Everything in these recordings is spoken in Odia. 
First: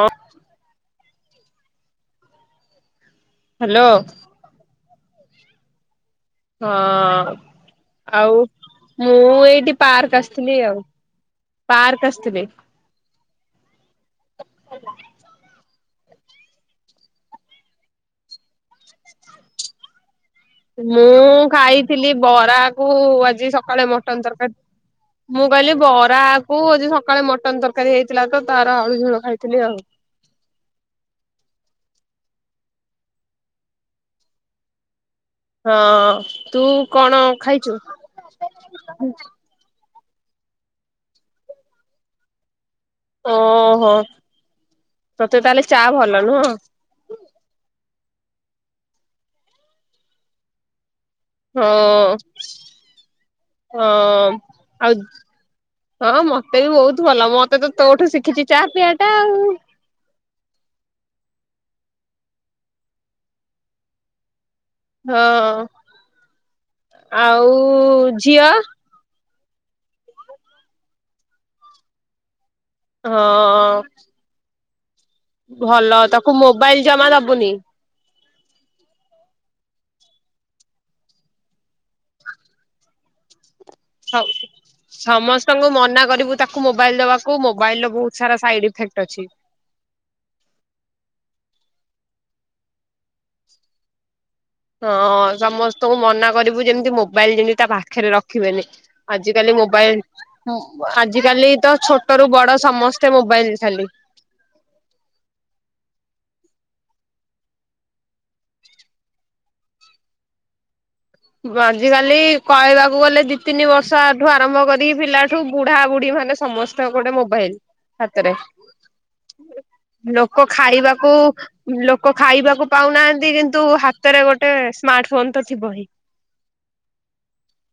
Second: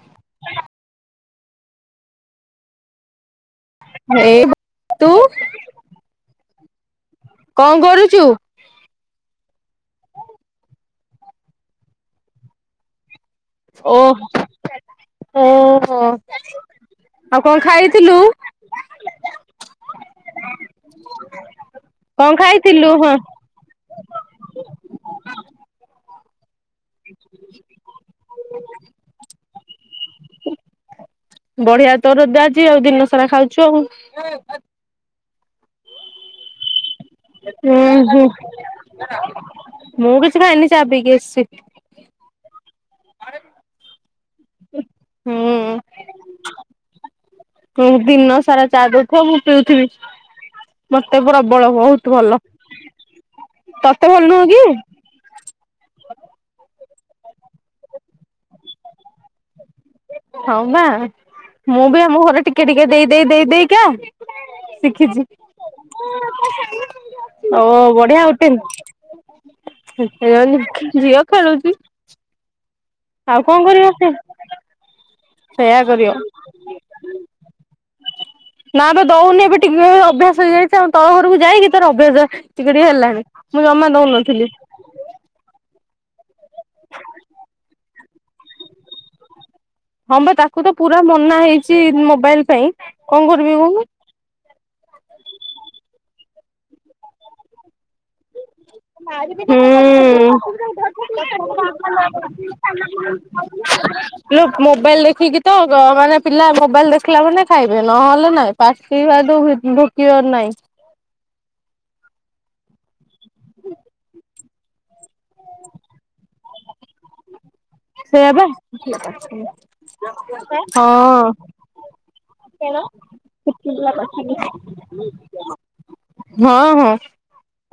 ହଁ। ହ୍ୟାଲୋ। ଏଇ ତୁ। ହଁ। କଣ କରୁଛୁ? ଆଉ ମୁଁ ଏଇଠି ପାର୍କ ଆସିଥିଲି ଆଉ। ପାର୍କ ଆସିଥିଲି। ଓହୋ ଓହୋ ଆଉ କଣ ଖାଇଥିଲୁ। ମୁଁ ଖାଇଥିଲି କଣ ବରା ଖାଇଥିଲୁ କୁ ହଁ ଆଜି ସକାଳେ ମଟନ ତରକାରୀ ମୁଁ କହିଲି ବରା କୁ ଆଜି ସକାଳେ ମଟନ ତରକାରୀ ହେଇଥିଲା ତ ତାର ଆଳୁଝୋଳ ଖାଇଥିଲି ଆଉ। ବଢିଆ ତୋର ରଜ ଆଜି ଆଉ ଦିନ ସାରା ଖାଉଛୁ ଆଉ। ହଁ ତୁ କଣ ଖାଇଛୁ ହୁଁ ହୁଁ। ମୁଁ କିଛି ଖାଇନି ଚା ପିଇକି ଆସିଛି। ହଁ ହଁ। ତତେ ତାହେଲେ ଚା ହୁଁ ଭଲ ନୁହଁ। ହଁ ଦିନ ସାରା ଚା ଦଉଥିବ ମୁଁ ପିଉଥିବି। ମତେ ହଁ ପ୍ରବଳ ବହୁତ ଭଲ। ତତେ ଭଲ ହଁ ନୁହଁ କି? ଆଉ ହଁ ମତେ ବି ବହୁତ ଭଲ ମତେ ତ ତୋଠୁ ଶିଖିଛି ଚା ପିଇଆ ଟା ଆଉ। ହଉ ନା ମୁଁ ବି ଆମ ଘରେ ଟିକେ ଟିକେ ଦେଇ ଦେଇେ ଦେଇ ଦେଇେଇକା ଶିଖିଛି ହଁ ଓ ଆଉ ବଢିଆ। [inaudible] ଝିଅ [inaudible] ଝିଅ ଖେଳୁଛି। ଆଉ କଣ ହଁ କରିବ ସେ। ସେଇୟା ଭଲ କରିବ ତାକୁ ମୋବାଇଲ ଜମା ଦବୁନି। ନା ବା ଦଉନି ଏବେ ଟିକେ ଅଭ୍ୟାସ ହେଇଯାଇଛି ଆଉ ତଳ ଘରକୁ ଯାଇକି ତାର ଅଭ୍ୟାସ ଟିକେ ଟିକେ ହେଲାଣି। ମୁଁ ଜମା ଦଉନଥିଲି ସମସ୍ତଙ୍କୁ ମନା ମନା କରିବୁ ତାକୁ ମୋବାଇଲ ଦବାକୁ ମୋବାଇଲ ର ବହୁତ ସାରା ସାଇଡ ଇଫେକ୍ଟ ଅଛି। ହଁ ପା ତାକୁ ତ ପୁରା ମନା ହେଇଛି ମୋବାଇଲ ପାଇଁ, କଣ କରିବି କଉନୁ? ହଁଅଅ ସମସ୍ତଙ୍କୁ ମନା କରିବୁ ଯେମିତି ମୋବାଇଲ ଯେମିତି ତା ପାଖ ହୁଁ ଉଁ ଆଜିକାଲି ଉଁ, ତ ଛୋଟରୁୁ ବଡ ସମସ୍ତେ ମୋବାଇଲ ଖାଲି। [inaudible] ମୋବାଇଲ୍ ଦେଖିକି ତ ମାନେ ପିଲା ମୋବାଇଲ ଦେଖିଲା ମାନେ ଖାଇବେ ନହେଲେ ନାଇଁ ପାଟି [inaudible] ଢୁକିବାର ନାଇଁ। ଆଜିକାଲି କହିବାକୁ ଗଲେ ଦି ତିନି ବର୍ଷଠୁ ଆରମ୍ଭ କରିକି ପିଲାଠୁ ବୁଢା ବୁଢୀମାନେ ସମସ୍ତଙ୍କ ଗୋଟେ ମୋବାଇଲ। ହାତରେ ସେଇଆପା, ଲୋକ ଖାଇବାକୁ ହଁଅଅ ଲୋକ ଖାଇବାକୁ ପାଉନାହାନ୍ତି କିନ୍ତୁ ହାତରେ ଗୋଟେ ସ୍ମାର୍ଟ ଫୋନ ତ ଥିବ ହି। ହଁ ହଁ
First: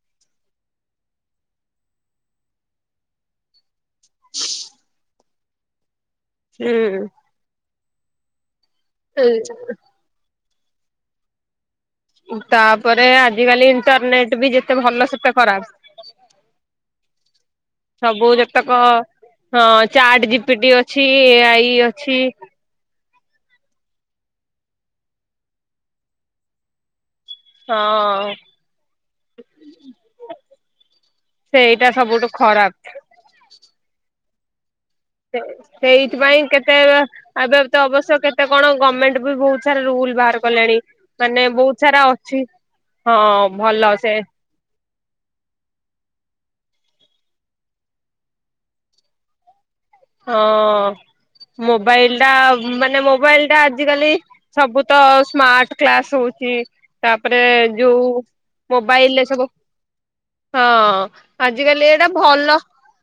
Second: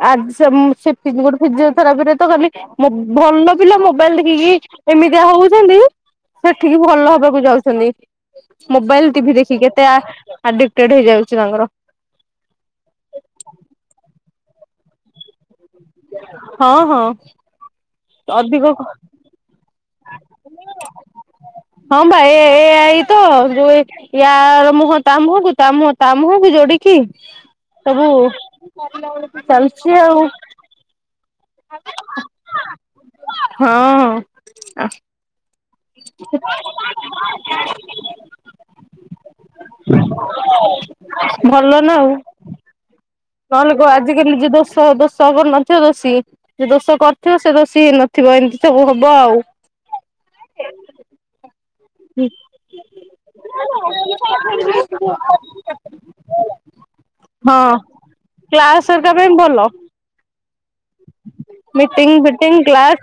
ଆଜି [inaudible] ଗୋଟେ ଫିଜିଓଥେରାପିରେ ତ ଖାଲି ମୋ ଭଲ ପିଲା ମୋ ମୋବାଇଲ ଦେଖିକି ଏମିତିଆ ହଉ [unintelligible] ସେଠିକି ହୁଁ ଭଲ ହବାକୁ ଯାଉଛନ୍ତି। ମୋବାଇଲ, ଟିଭି ଦେଖିକି କେତେ ଆଡିକ୍ଟେଡ ହେଇଯାଉଛି ତାଙ୍କର। ତାପରେ ଆଜିିକାଲି ଇଣ୍ଟରନେଟ୍ ବି ଯେତେ ଭଲ ସେତେ ଖରାପ। ହଁ ହଁ ସବୁ ଯେତେକ ଅଧିକ କ, ହଁ ଚାଟ ଜିପିଟି ଅଛି ଏଆଇ ହଁ ଅଛି ବା ଏ ଏ ଆଇ ତ ଯୋଉ ଏ ଆ ମୁ ହଁ ତା ମୁୁହଁ କୁ ତା ମୁହଁ ତା ମୁୁହଁକୁ ଯୋଡିକି ସବୁ ହଁ। ଚାଲିଛି ଆଉ ସେଇଟା ସବୁଠୁ ଖରାପ। ହଁ ଆ ସେ ସେଇଥିପାଇଁ କେତେ ଅ ଏବେ ତ ଅବଶ୍ୟ କେତେ କଣ ଗମେଣ୍ଟ୍ ବି ବହୁତ ସାରା ରୁଲ୍ ବାହାର କଲାଣି ମାନେ ଭଲ ବହୁତ ନା ସାରା ଆଉ ଅଛି। ହଁ ନହେଲେ ଭଲ କ ସେ ଆଜିିକାଲି ଯିଏ ଦୋଷ ଦୋଷ କରିନଥିବ ଦୋଷୀ, ଯେ ଦୋଷ କରିଥିବ ସେ ଦୋଷୀ ହେଇ ନଥିବ ଏମିତି ସବୁ ହବ ଆଉ। ମୋବାଇଲଟା ମାନେ ମୋବାଇଲଟା ଆଜିକାଲି ସବୁ ତ ସ୍ମାର୍ଟ କ୍ଲାସ୍ ହଉଛି ତାପରେ ହଁ ଯୋଉ କ୍ଲାସ ହେରିକା ପାଇଁ ମୋବାଇଲରେ ସବୁ। ଭଲ ହଁଅଅ, ଆଜିକାଲି ଏଇଟା ମିଟିଂ ଭଲ ଫିଟିଂ କ୍ଲାସ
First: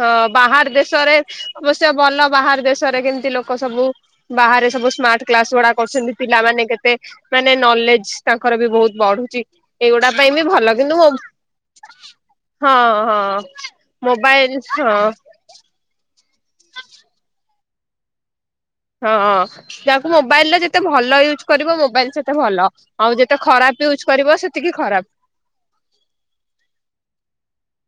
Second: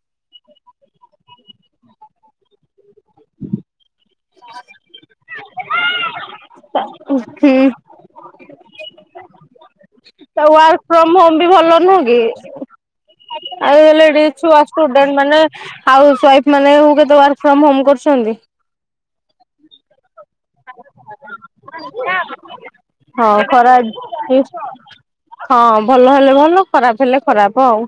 ହଁ ବାହାର୍ ଦେଶରେ। ଅବଶ୍ୟ ଭଲ ବାହାର ଦେଶରେ କେମତି ଲୋକ ସବୁ ବାହାରେ ସବୁ ସ୍ମାର୍ଟ୍ କ୍ଲାସଗୁଡା କରୁଛନ୍ତି ପିଲାମାନେ କେତେ ହୁଁ ମାନେ ନଲେଜ ତାଙ୍କର ବି ବହୁତ ବଢୁଛି। ଏଇଗୁଡା ପାଇଁ ବି ତ ଭଲ ୱାର୍କ କିନ୍ତୁ ହଁ ଫ୍ରମ୍ ହୋମ୍ ବି ଭଲ ନୁହଁ କି? ହଁ ଆଉ ଏଲେଡି ଛୁଆ ମୋବାଇଲ ହଁ ଷ୍ଟୁଡେଣ୍ଟମାନେ ହାଉସଓ୍ବାଇଫ୍ ମାନେ ହୁଁ କେତେ ୱାର୍କ ଫ୍ରମ୍ ହୋମ୍ କରୁଛନ୍ତି। ହଁଅଅ ଯାହାକୁ ମୋବାଇଲରେ ଯେତେ ଭଲ ୟୁଜ୍ ହଁ ୟୁଜ ଖରାପ କରିବ ୟୁଜ ସେତିକି ଖରାପ ହଁ ଭଲ ହେଲେ ଭଲ ଖରାପ ହେଲେ ଖରାପ ଆଉ।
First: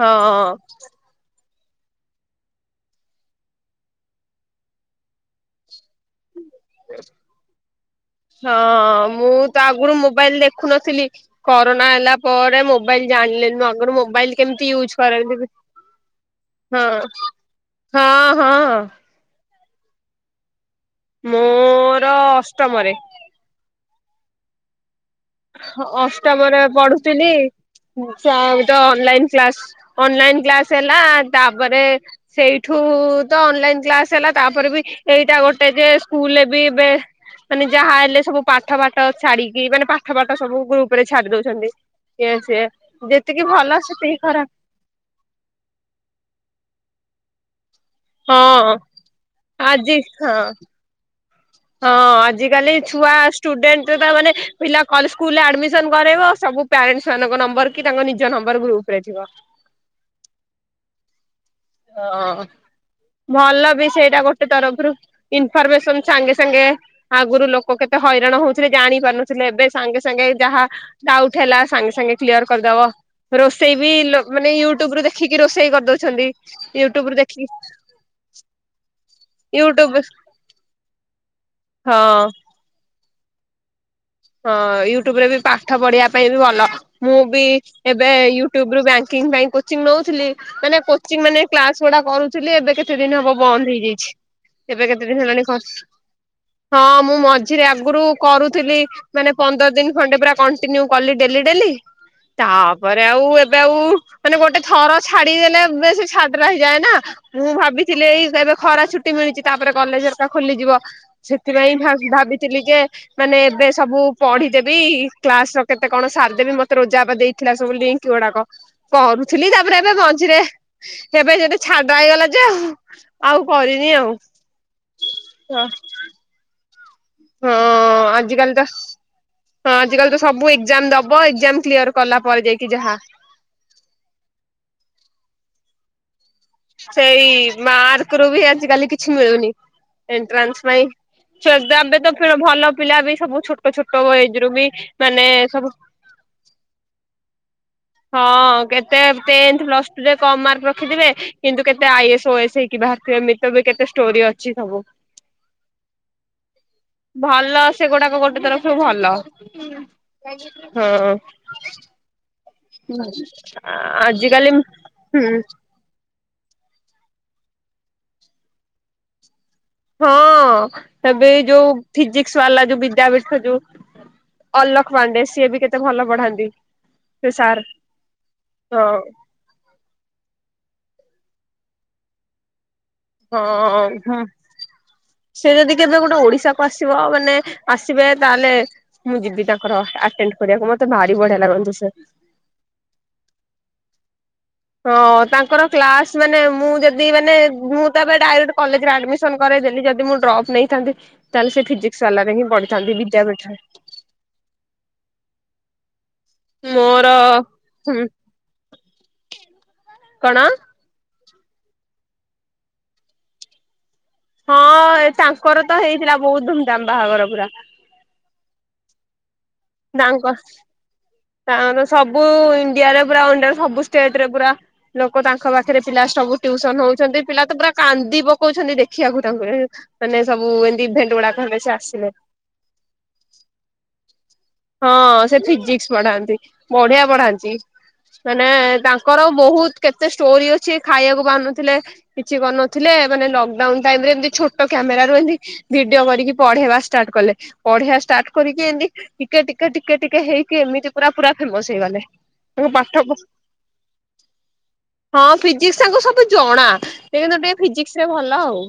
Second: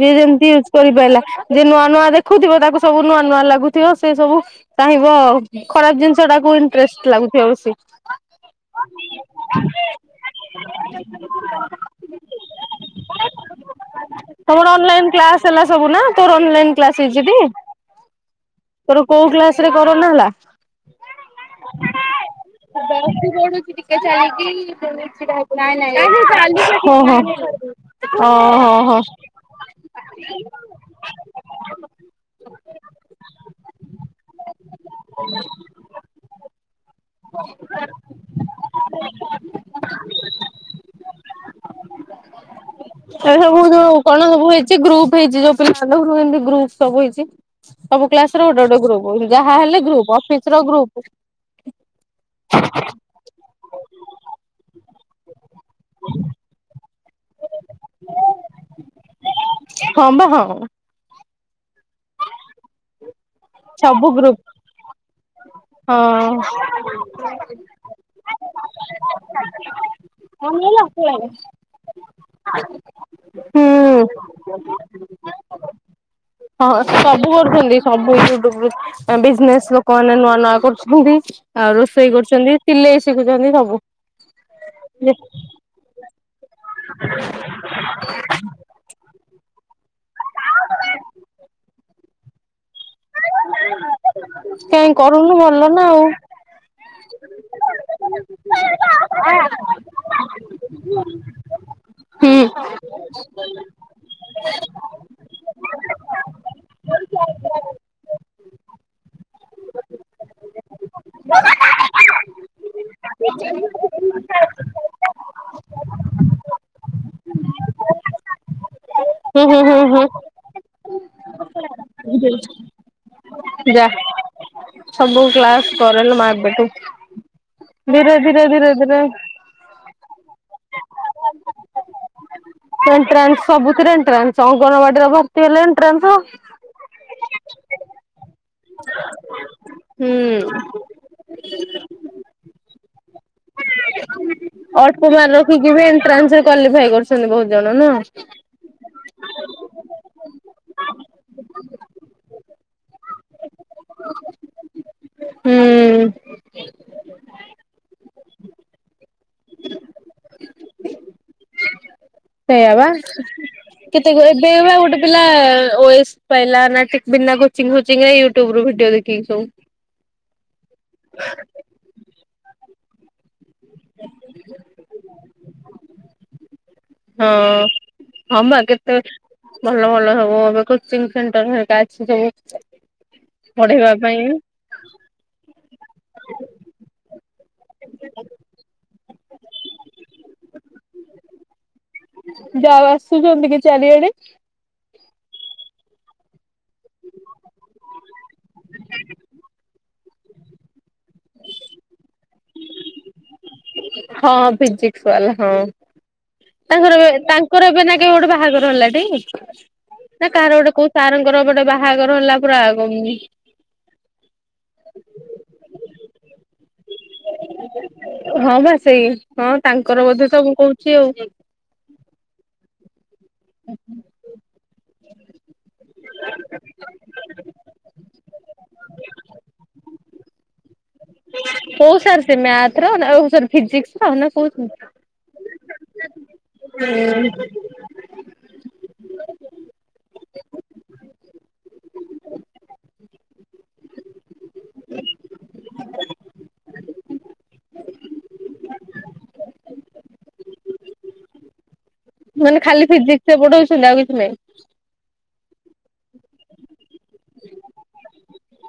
ଯିଏ ଯେମତି ୟୁଜ କରିପାଇଲା। ଯେ ନୂଆ ନୂଆ ଦେଖୁଥିବ ତାକୁ ସବୁ ନୂଆ ନୂଆ ଲାଗୁଥିବ। ସେ ସବୁ ଚାହିଁବ ଆଉ ଖରାପ ଜିନିଷ ଟାକୁ ଇଣ୍ଟରେଷ୍ଟ ଲାଗୁଥିବ ବେଶୀ। ହଁ ମୁଁ ତ ଆଗୁରୁ ମୋବାଇଲ ଦେଖୁନଥିଲି। କରୋନା ହେଲା ପରେ ମୋବାଇଲ ଜାଣିଲି ମୁଁ ଆଗରୁ ମୋବାଇଲ ତମର କେମିତି ୟୁଜ ଅନଲାଇନ କ୍ଲାସ କରନ୍ତି ବି ହେଲା ସବୁ ନା ତୋର ଅନଲାଇନ ହଁ କ୍ଲାସ ହେଇଛି ହଁ ହଁ। କ୍ଲାସ୍ ରେ କରୋନା ହେଲା? ମୋର ଅସ ମୁଁ ପ୍ଲସ ଟୁ ପଢୁ ଥି କେ ଯାଇକି ମୁଁ ହ ଅଷ୍ଟମରେ ପଢୁଥିଲି ସ ଓହୋ ତ ହୋ। ଅନଲାଇନ୍ କ୍ଲାସ୍ ଅନଲାଇନ କ୍ଲାସ୍ ହେଲା ତାପରେ ସେଇଠୁ ତ ଅନଲାଇନ୍ କ୍ଲାସ ହେଲା ତାପରେ ବି ଏଇଟା ଗୋଟେ ଯେ ସ୍କୁଲରେ ବି ଏବେ ମାନେ ଯାହା ହେଲେ ସବୁ ପାଠ ବାଠ ଛାଡିକି ମାନେ ପା ଏ ଇଏ ସିଏ ଯେତିକି ସବୁ ଭଲ ଯୋଉ ସେତିକି କଣ ସବୁ ଖରାପ ହେଇଛି ଗ୍ରୁପ୍ ହେଇଛି ଯୋଉ ପିଲା ମନଙ୍କୁ ଗ୍ରୁପ ସବୁ ହେଇଛି। ସବୁ କ୍ଲାସ୍ ର ହଁ ଗୋଟେ ଗୋଟେ ଗ୍ରୁପ୍ ଯାହାହଲେ ଆଜି ଗ୍ରୁପ୍ ହଁ ଅଫିସ୍ ର ଗ୍ରୁପ୍। ହଁ ଆଜିକାଲି ଛୁଆ ଷ୍ଟୁଡେଣ୍ଟ ତା ମାନେ ପିଲା ଖାଲି ସ୍କୁଲ ଆଡ଼ମିସ ଆଡ଼ମିସନ କରେଇବ ସବୁ ପ୍ୟାରେଣ୍ଟସ୍ ମାନଙ୍କ ନମ୍ବର କି ତାଙ୍କ ନିଜ ନମ୍ବର ଗ୍ରୁପ୍ ରେ ଥିବ। ହଁ ବା ହଁ। ହଁ। ଭଲ ବି ସବୁ ସେଇଟା ଗ୍ରୁପ ଗୋଟେ ତରଫରୁ ଇନଫର୍ମେସନ ସାଙ୍ଗେ ହଁ। ସାଙ୍ଗେ ଆଗରୁ ଲୋକ କେତେ ହଇରାଣ ହଉଥିଲେ ଜାଣି ପାରୁନଥିଲେ ଏବେ ସାଙ୍ଗେ ସାଙ୍ଗେ ଯାହା ହୁଁ ଡାଉଟ୍ ହେଲା ସାଙ୍ଗେ ସାଙ୍ଗେ କ୍ଲିୟର କରିଦବ ରୋଷେଇ ବି ଲୋ ମାନେ ୟୁଟ୍ୟୁବ ରୁ ଦେଖିକି ରୋଷେଇ କରିଦଉଛନ୍ତି। ହଁ ୟୁଟ୍ୟୁବ ରୁ ସବୁ ଦେଖିକି କରୁଛନ୍ତି ସବୁ ୟୁ ଟୁବରୁ ବିଜନେସ୍ ୟୁଟ୍ୟୁବ ଲୋକମାନେ ନୂଆ ନୂଆ କରୁଛନ୍ତି। ଆଉ ରୋଷେଇ ହଁ କରୁଛନ୍ତି ସିଲେଇ। ଶିଖୁଛନ୍ତି ସବୁ। ହଁ ୟୁଟ୍ୟୁବ୍ ରେ ବି ପାଠ ପଢିବା ପାଇଁ ବି ଭଲ। ମୁଁ ବି ଏବେ ୟୁଟ୍ୟୁବ ରୁ ବ୍ୟାଙ୍କିଙ୍ଗ୍ ପାଇଁ କୋଚିଙ୍ଗ ନଉଥିଲି ମାନେ କୋଚିଂ ମାନେ କ୍ଲାସ୍ ସେଟା କରୁଥିଲି ଏବେ କେ - କେତେ ଦିନ ହବ ବନ୍ଦ ହେଇଯାଇଛି ଏବେ କାହିଁ କେତେ ଦିନ କରୁନୁ ହେଲାଣି କ ଭଲ ନା ଆଉ ହଁ ମୁଁ ମଝ୍ ଝିରେ ଆଗରୁ କରୁଥିଲି। ମାନେ ପନ୍ଦର ଦିନ ଖଣ୍ଡେ ପୁରା କଣ୍ଟିନ୍ୟୁ କଲେ ଡେଲି ଡେଲି ହୁଁ ତାପରେ ଆଉ ଏବେ ଆଉ ମାନେ ଗୋଟେ ଥର ଛାଡିଦେଲେ ବେଶି ଛାଡ଼ରା ହେଇଯାଏ ନା ମୁଁ ଭାବିଥିଲି ଏଇ ଏବେ ଖରା ଛୁଟି ମିଳିଛି ତାପରେ କଲେଜ ହେରିକା ଖୋଲିଯିବ ସେଥିପାଇଁ ଭାବି ଭାବିଥିଲି ଯେ ମାନେ ଏବେ ସବୁ ପଢି଼ଦେବି କ୍ଲାସ୍ ର କେତେ କଣ ସାରିଦେବି ମତେ ରୋଜା ଅପା ଦେଇଥିଲା ସବୁ ଲିଙ୍କ୍ ଗୁଡାକ ହୁଁ କରୁଥିଲି ହୁଁ ତାପରେ ହୁଁ ଏବେ ହୁଁ। ମଝିରେ ଏବେ ଯଦି ଛାଡ଼ରା ହେଇଗଲା ଯେ ଆଉ ଯା କରିନି ଆଉ ସବୁ କ୍ଲାସ୍ କରଲୋ ମା ଏବେଠୁ। ହଁ ଧୀରେ ଧୀରେ ଆଜିିକାଲି ତ ଧୀରେ ଧୀରେ ହଁ ଆଜିକାଲି ତ ସବୁ ଏକ୍ ଏକ୍ଜାମ୍ ଦବ ଏକ୍ଜାମ କ୍ଲିୟର୍ କଲା ପରେ ଯାଇକି ଯାହା ଏଣ୍ଟ୍ରାନ୍ସ ସବୁଥିରେ ଏଣ୍ଟ୍ରାନ୍ସ ଅଙ୍ଗନବାଡିର ଭର୍ତି ହେଲେ ଏଣ୍ଟ୍ରାନ୍ସ ହୋ ସେଇ ମାର୍କରୁ ବି ଆଜିକାଲି କିଛି ମିଳୁନି। ଏଣ୍ଟ୍ରାନ୍ସ ହୁଁ ପାଇଁ [inaudible] ତ ଭଲ ପିଲା ବି ସବୁ ଛୋଟ ଛୋଟ ଏଜ୍ ଅଳ୍ପ ମାର୍କ ରଖିକି ବି ଏଣ୍ଟ୍ରାନ୍ସ କ୍ଵାଲିଫାଇ କରୁଛନ୍ତି ବହୁତ ଜଣ ନୁହଁ। ହଁ। କେତେ ଟେନ୍ଥ ପ୍ଲସ ଟୁ ରେ କମ୍ ମାର୍କ ରଖିଥିବେ କିନ୍ତୁ କେତେ I A S O A S ହେଇକି ବାହାରିଥିବେ [inaudible] କେତେ ଷ୍ଟୋରି ଅଛି ସବୁ ହୁଁ ଭଲ ସେଗୁଡାକ ଗୋଟେ ତରଫରୁ ଭଲ ହଁ। ସେଇଆ ବା କେତେ ଗୁର ଆଜିକାଲି ସେଇ ଭଳିଆ ଗୋଟେ ପିଲା ହୁଁ ଓଏସ୍ ପାଇଲା ନା କି ବିନା କୋଚିଙ୍ଗ୍ ଫୋଚିଙ୍ଗ୍ ରେ ୟୁଟ୍ୟୁବ ରୁ ଭିଡିଓ ଦେଖିକି ସବୁ ହଁ ଏବେ ଯୋଉ ଫିଜିକ୍ସ କ୍ସ ବାଲା ଯୋଉ ବିଦ୍ୟାପୀଠ ଯୋଉ ଅଲ୍ଲୋକ ପାଣ୍ଡେ ସିଏ ବି କେତେ ଭଲ ପଢାନ୍ତି। ସେ ସାର୍ ହଁ ହଁ ପା କେତେ ଭଲ ଭଲ ହବ ଏବେ କୋଶ୍ଚିନ୍ ସେଣ୍ଟର ହରିକା ଅଛି ସବୁ। ହଁ ପଢେଇବା ହୁଁ ପାଇଁ। ସେ ଯଦି କେବେ ଗୋଟେ ଓଡିଶାକୁ ଆସିବ ମାନେ ଆସିବେ ତାହେଲେ ମୁଁ ଯିବି ତାଙ୍କର ଆଟେଣ୍ଡ କରିବାକୁ ମତେ ଭାରି ବଢିଆ ଲାଗନ୍ତି ସେ। ଯା ଆସୁଚନ୍ତି କି ଚାରିଆଡେ। ହଁ ତାଙ୍କର କ୍ଲାସ ମାନେ ମୁଁ ଯେତିକି ମାନେ ମୁଁ ତ ଏବେ ଡାଇରେକ୍ଟ କଲେଜରେ ଆଡମିସନ କରେଇ ଦେଲି ଯଦି ମୁଁ ଡ୍ରପ୍ ନେଇଥାନ୍ତି ତାହେଲେ ସେ ଫିଜିକ୍ସ ବାଲା ରେ ହିଁ ପଢିଥାନ୍ତି ବିଦ୍ୟାପୀଠରେ। ହଁ ଫିଜିକ୍ସ ବାଲା ହଁ। ତାଙ୍କର ମୋର ଏ ତାଙ୍କର ଏବେ ନା ହୁଁ କେବେ ଗୋଟେ ବାହାଘର ହେଲା ଟି ନା କଣ କାହାର ଗୋଟେ କୋଉ ସାରଙ୍କ ର ଗୋଟେ ବାହାଘର ହେଲା ପୁରା ଗୁ ହଁ ତାଙ୍କର ତ ହେଇ ଥିଲା ବହୁତ ଧୁମଧାମ ବାହାଘର। ପୁରା। ହଁ ବା ସେଇ। ହଁ ତାଙ୍କର ତାଙ୍କ ବୋଧେ ସବୁ କହୁଛି ଆଉ। ତାଙ୍କର ସବୁ ଇଣ୍ଡିଆରେ ରାଅଣ୍ଡ ସବୁ ଷ୍ଟେଟ୍ ରେ ପୁରା ଲୋକ ତାଙ୍କ ପାଖରେ ପିଲା ସବୁ ଟ୍ୟୁସନ ହଉଛନ୍ତି। ପିଲା ତ ପୁରା କାନ୍ଦି ପକଉଛନ୍ତି ଦେଖିବାକୁ ତାଙ୍କୁ ମାନେ ସବୁ ଏ କୋଉ ସାର୍ ସେ ମ୍ୟାଥ ର ନା ଓ ସରି ଫିଜିକ୍ସ ର ନା କୋଉ ହଁ ସେ ଫିଜିକ୍ସ ପଢାନ୍ତି। ବଢିଆ ପଢାନ୍ତି। ମାନେ ତାଙ୍କର ବହୁତ କେତେ ଷ୍ଟୋରି ଅଛି ଖାଇବାକୁ ପାଉନ ନଥିଲେ କିଛି କରି ନଥିଲେ। ମାନେ ଲକଡାଉନ୍ ଟାଇମରେ ଏମିତି ଛୋ ଟ କ୍ୟାମେରା ରୁ ଏମିତି ଭିଡିଓ କରିକି ପଢେଇବା ଷ୍ଟାର୍ଟ କଲେ। ପଢେଇବା ଷ୍ଟାର୍ଟ କରିକି ଏମତିି ଟିକେ ଟିକେ ଟିକେ ଟିକେ ହେଇକି ଏମିତି ପୁରା ପୁରା ଫେମସ ହେଇଗଲେ। ମାନେ ତାଙ୍କ ଖାଲି ପାଠ ଫିଜିକ୍ସ ସେ ପଢଉଛନ୍ତି ଆଉ କିଛି ନାହିଁ। ହଁ ଫିଜିକ୍ସ ତାଙ୍କୁ ସବୁ ଜଣା। ସେ କିନ୍ତୁ ଟିକେ ଫିଜିକ୍ସ ରେ ଭଲ ଆଉ।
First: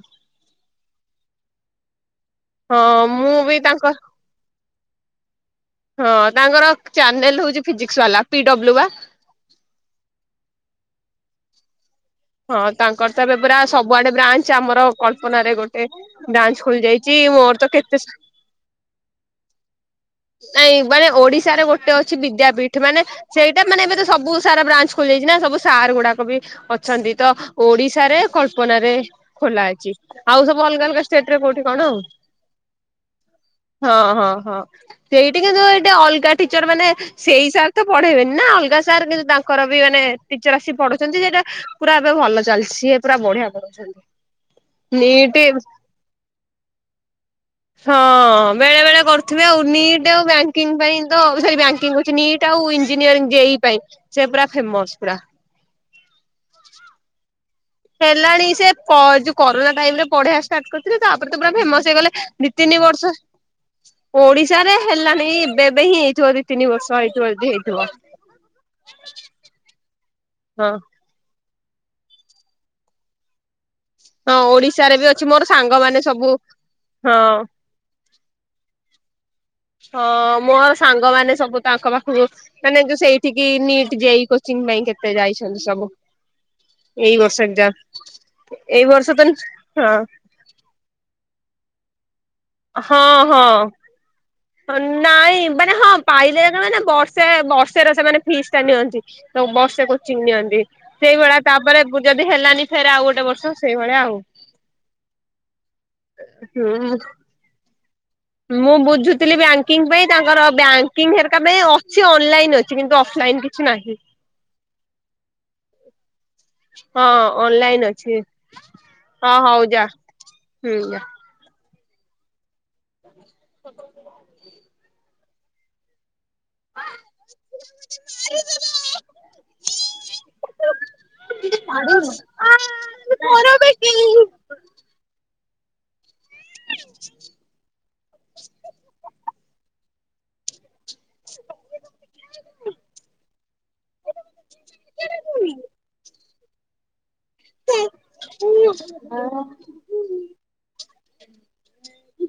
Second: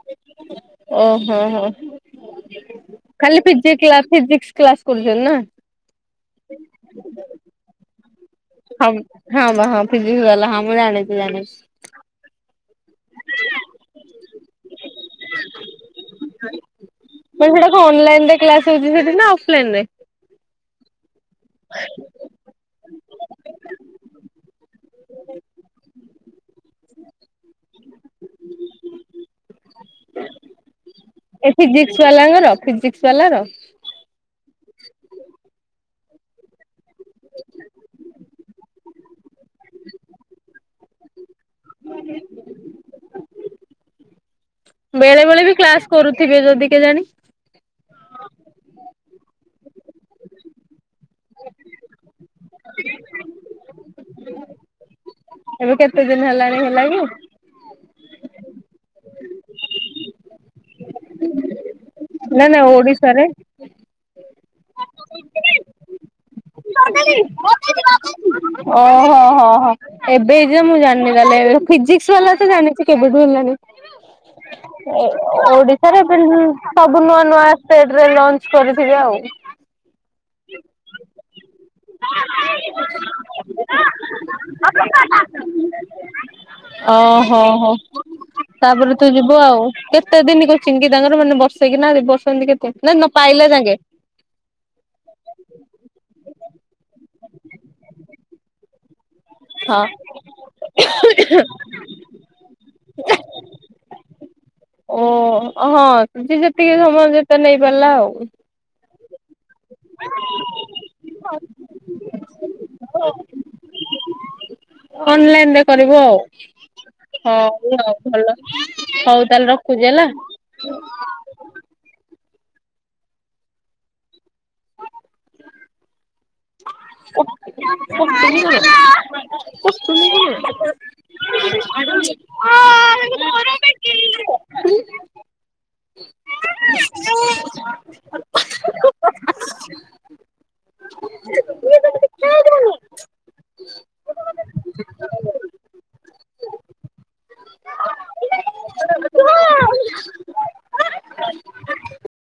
ଓ ହୋ ହୋ। ହଁ ମୁଁ ଖାଲି ବି ଫିିଜିକ୍ସ ତାଙ୍କ କ୍ଲାସ ଫିଜିକ୍ସ କ୍ଲାସ କରୁଛନ୍ତି ନା। ହଁ ତାଙ୍କର ଚ୍ୟାନେଲ ହଉଛି ଫିଜି ୱାଲା। [unintelligible] ହଁ ମୁଁ ଜାଣିଛି ଜାଣିଛି। ହଁ ତାଙ୍କର ଏବେ ପୁରା ସବୁଆଡେ ବ୍ରାଞ୍ଚ ଆମର କଳ୍ପନାରେରେ ଗୋଟେ ବ୍ରାଞ୍ଚ ଖୋଲି ଯାଇଛି ମାନେ ମୋର ସେଟା ତ କଣ କେତେ ଅନଲାଇନ ରେ କ୍ଲାସ ହଉଛି ସେଠି ନା ଅଫଲାଇନ ରେ? ନାଇଁ ମାନେ ଓଡି ଶା ରେ ଗୋଟେ ଅଛି ବିଦ୍ୟାପୀଠ ମାନେ ସେଇଟା ମାନେ ଏବେ ତ ସବୁ ସାର ବ୍ରାଞ୍ଚ ଖୋଲିଯାଇଛି ନା ସବୁ ସାର ଗୁଡା। [unintelligible] ଅଛନ୍ତି ତ ଓଡିଶାରେ କଳ୍ପନା ରେ ଖୋଲା ହେଇଛି। ଆଉ ସବୁ ଅଲଗା ଅଲଗା ଷ୍ଟେଟରେ ଏ କୋଉଠି କଣ ଫିଜିକ୍ସ ଆଉ ବାଲାଙ୍କର ଫିଜିକ୍ସ ବାଲାର ହଁ ହଁ ହଁ। ସେଇଠି କିନ୍ତୁ ଏଇଟେ ଅଲଗା ଟିଚର ମାନେ ସେଇ ହିସାବରେ ତ ପଢେଇବେ। ନା ଅଲଗା ସାର୍ କିନ୍ତୁ ତାଙ୍କର ବି ମାନେ ଟିଚର ଆସି ପଢଉଛନ୍ତି ସେଟା ପୁରା ଏବେ ଭଲ ଚାଲିଛି। ସିଏ ପୁରା ବଢିଆ କରୁଛନ୍ତି। ବେଳେ ବେଳେ ବି ନିଟ୍, କ୍ଲାସ କରୁଥିବେ ଯଦି କେଜାଣି। ହଁ ବେଳେ ବଳେ କର ଥିବେ ଆଉ ନିଟ୍ ଆଉ ବ୍ୟାଙ୍କିଙ୍ଗ ପାଇଁ ତ ସେ ବ୍ୟାଙ୍କିଙ୍ଗ କହୁଛି ନିଟ୍ ଆଉ ଇନ୍ ଇଞ୍ଜିନିୟରିଙ୍ଗ, ଜେଇ ପାଇଁ ସେ ପୁରା ଫେମସ ପୁରା। ଏବେ କେତେ ଦିନ [unintelligible] [inaudible] ହେଲାଣି ସେ କ କରୋନା ଟାଇମ ରେ ପଢେଇବା ଷ୍ଟାର୍ଟ କରିଥିଲେ ତାପରେ ତ ପୁରା ଫେମସ ସେ କହିଲେ ନା ଦି ନା ତିନି ବର୍ଷ ଓଡିଶାରେ ଓଡିଶ ଓଡ଼ିଶାରେ ହେଲାଣି ଏବେ ଏବେ ହିଁ ହେଇଥିବ ଯଦି ତିନି ବର୍ଷ ହେଇଥିବ ହେଇଥିବ [unintelligible] ଓହୋ ହଁ ହଁ ଏବେ ଯେ ହଁ। ମୁଁ ଜାଣିନି ତାହେଲେ ଏବେ ଫିଜିକ୍ସ ବାଲା ତ ଜାଣିଛେ କେବେୁଠୁ ହେଲାନି ହଁ ଓଡିଶାରେ ବି ଅଛି ମୋର ସାଙ୍ଗମାନେ ଓଡିଶାରେ ଏବେ ସବୁ ସବୁ ହଁ ନୂଆ ନୂଆ ଷ୍ଟେଟ୍ ରେ ଲଞ୍ଚ କରିିଥିବେ ଆଉ ହଁ ମୋର ସାଙ୍ଗମାନେ ସବୁ ତାଙ୍କ ପାଖକୁ ମାନେ ଯୋଉ ସେଇଠିକି ନିଟ୍ ଜେଇ କୋଚିଂ ପାଇଁ କେତେ ଯାଇଛନ୍ତି ସବୁ ଏଇ ଓହୋ ବର୍ଷ ହୋ ହୋ ଏକ୍ଜାମ ଏଇ ତାପରେ ତୁ ବର୍ଷ ତ ଯିବୁ ଆଉ କେତେ ଦିନ କଚିଂ ତାଙ୍କର ମାନେ ବର୍ଷେଇକି ନା ଦେବି ହଁ ହଁ ନାଇଁ ମାନେ ହଁ ପାଇଲେ- ନା ନା ବର୍ଷେ ବର୍ଷେ ର ସେମାନେ ଫିସ୍ ଟା ନିଅନ୍ତି ହଁ। ବର୍ଷେ କୋଚିଂ ନିଅନ୍ତି ସେଇଭଳିଆ ତାପରେ ଯଦି ହେଲାନି ଫେର ଆଉ ଗୋଟେ ବର୍ଷ ସେଇଭଳିଆ ଆଉ ହଁ। ଓ ହଁ ଯିଏ ଯେତିକି ହୁଁ ସମୟ ଯେତେ ନେଇ ଗଲା ଆଉ। ମୁଁ ବୁଝୁ ଥିଲି ବ୍ୟାଙ୍କ୍ ବ୍ୟାଙ୍କିଙ୍ଗ ପାଇଁ ତାଙ୍କର ବ୍ୟାଙ୍କିଙ୍ଗ ହେର କାମେଇ ଅଛି ଅନଲାଇନ୍ ଅଛି। ଛି କିନ୍ତୁ ଅଫଲାଇନ୍ କିଛି ନାହିଁ। ଅନଲାଇନ୍ ରେ କରିବୁ ଆଉ। ହଁ ହଉ ଅନଲାଇନ ଆଉ ଅଛି ଭଲ ହଉ ହଁ ତାହେଲେ ହଉ ଯା ରଖୁଚି ହେଲା। ହୁଁ ଯା [inaudible] [inaudible] [inaudible] [inaudible] [inaudible]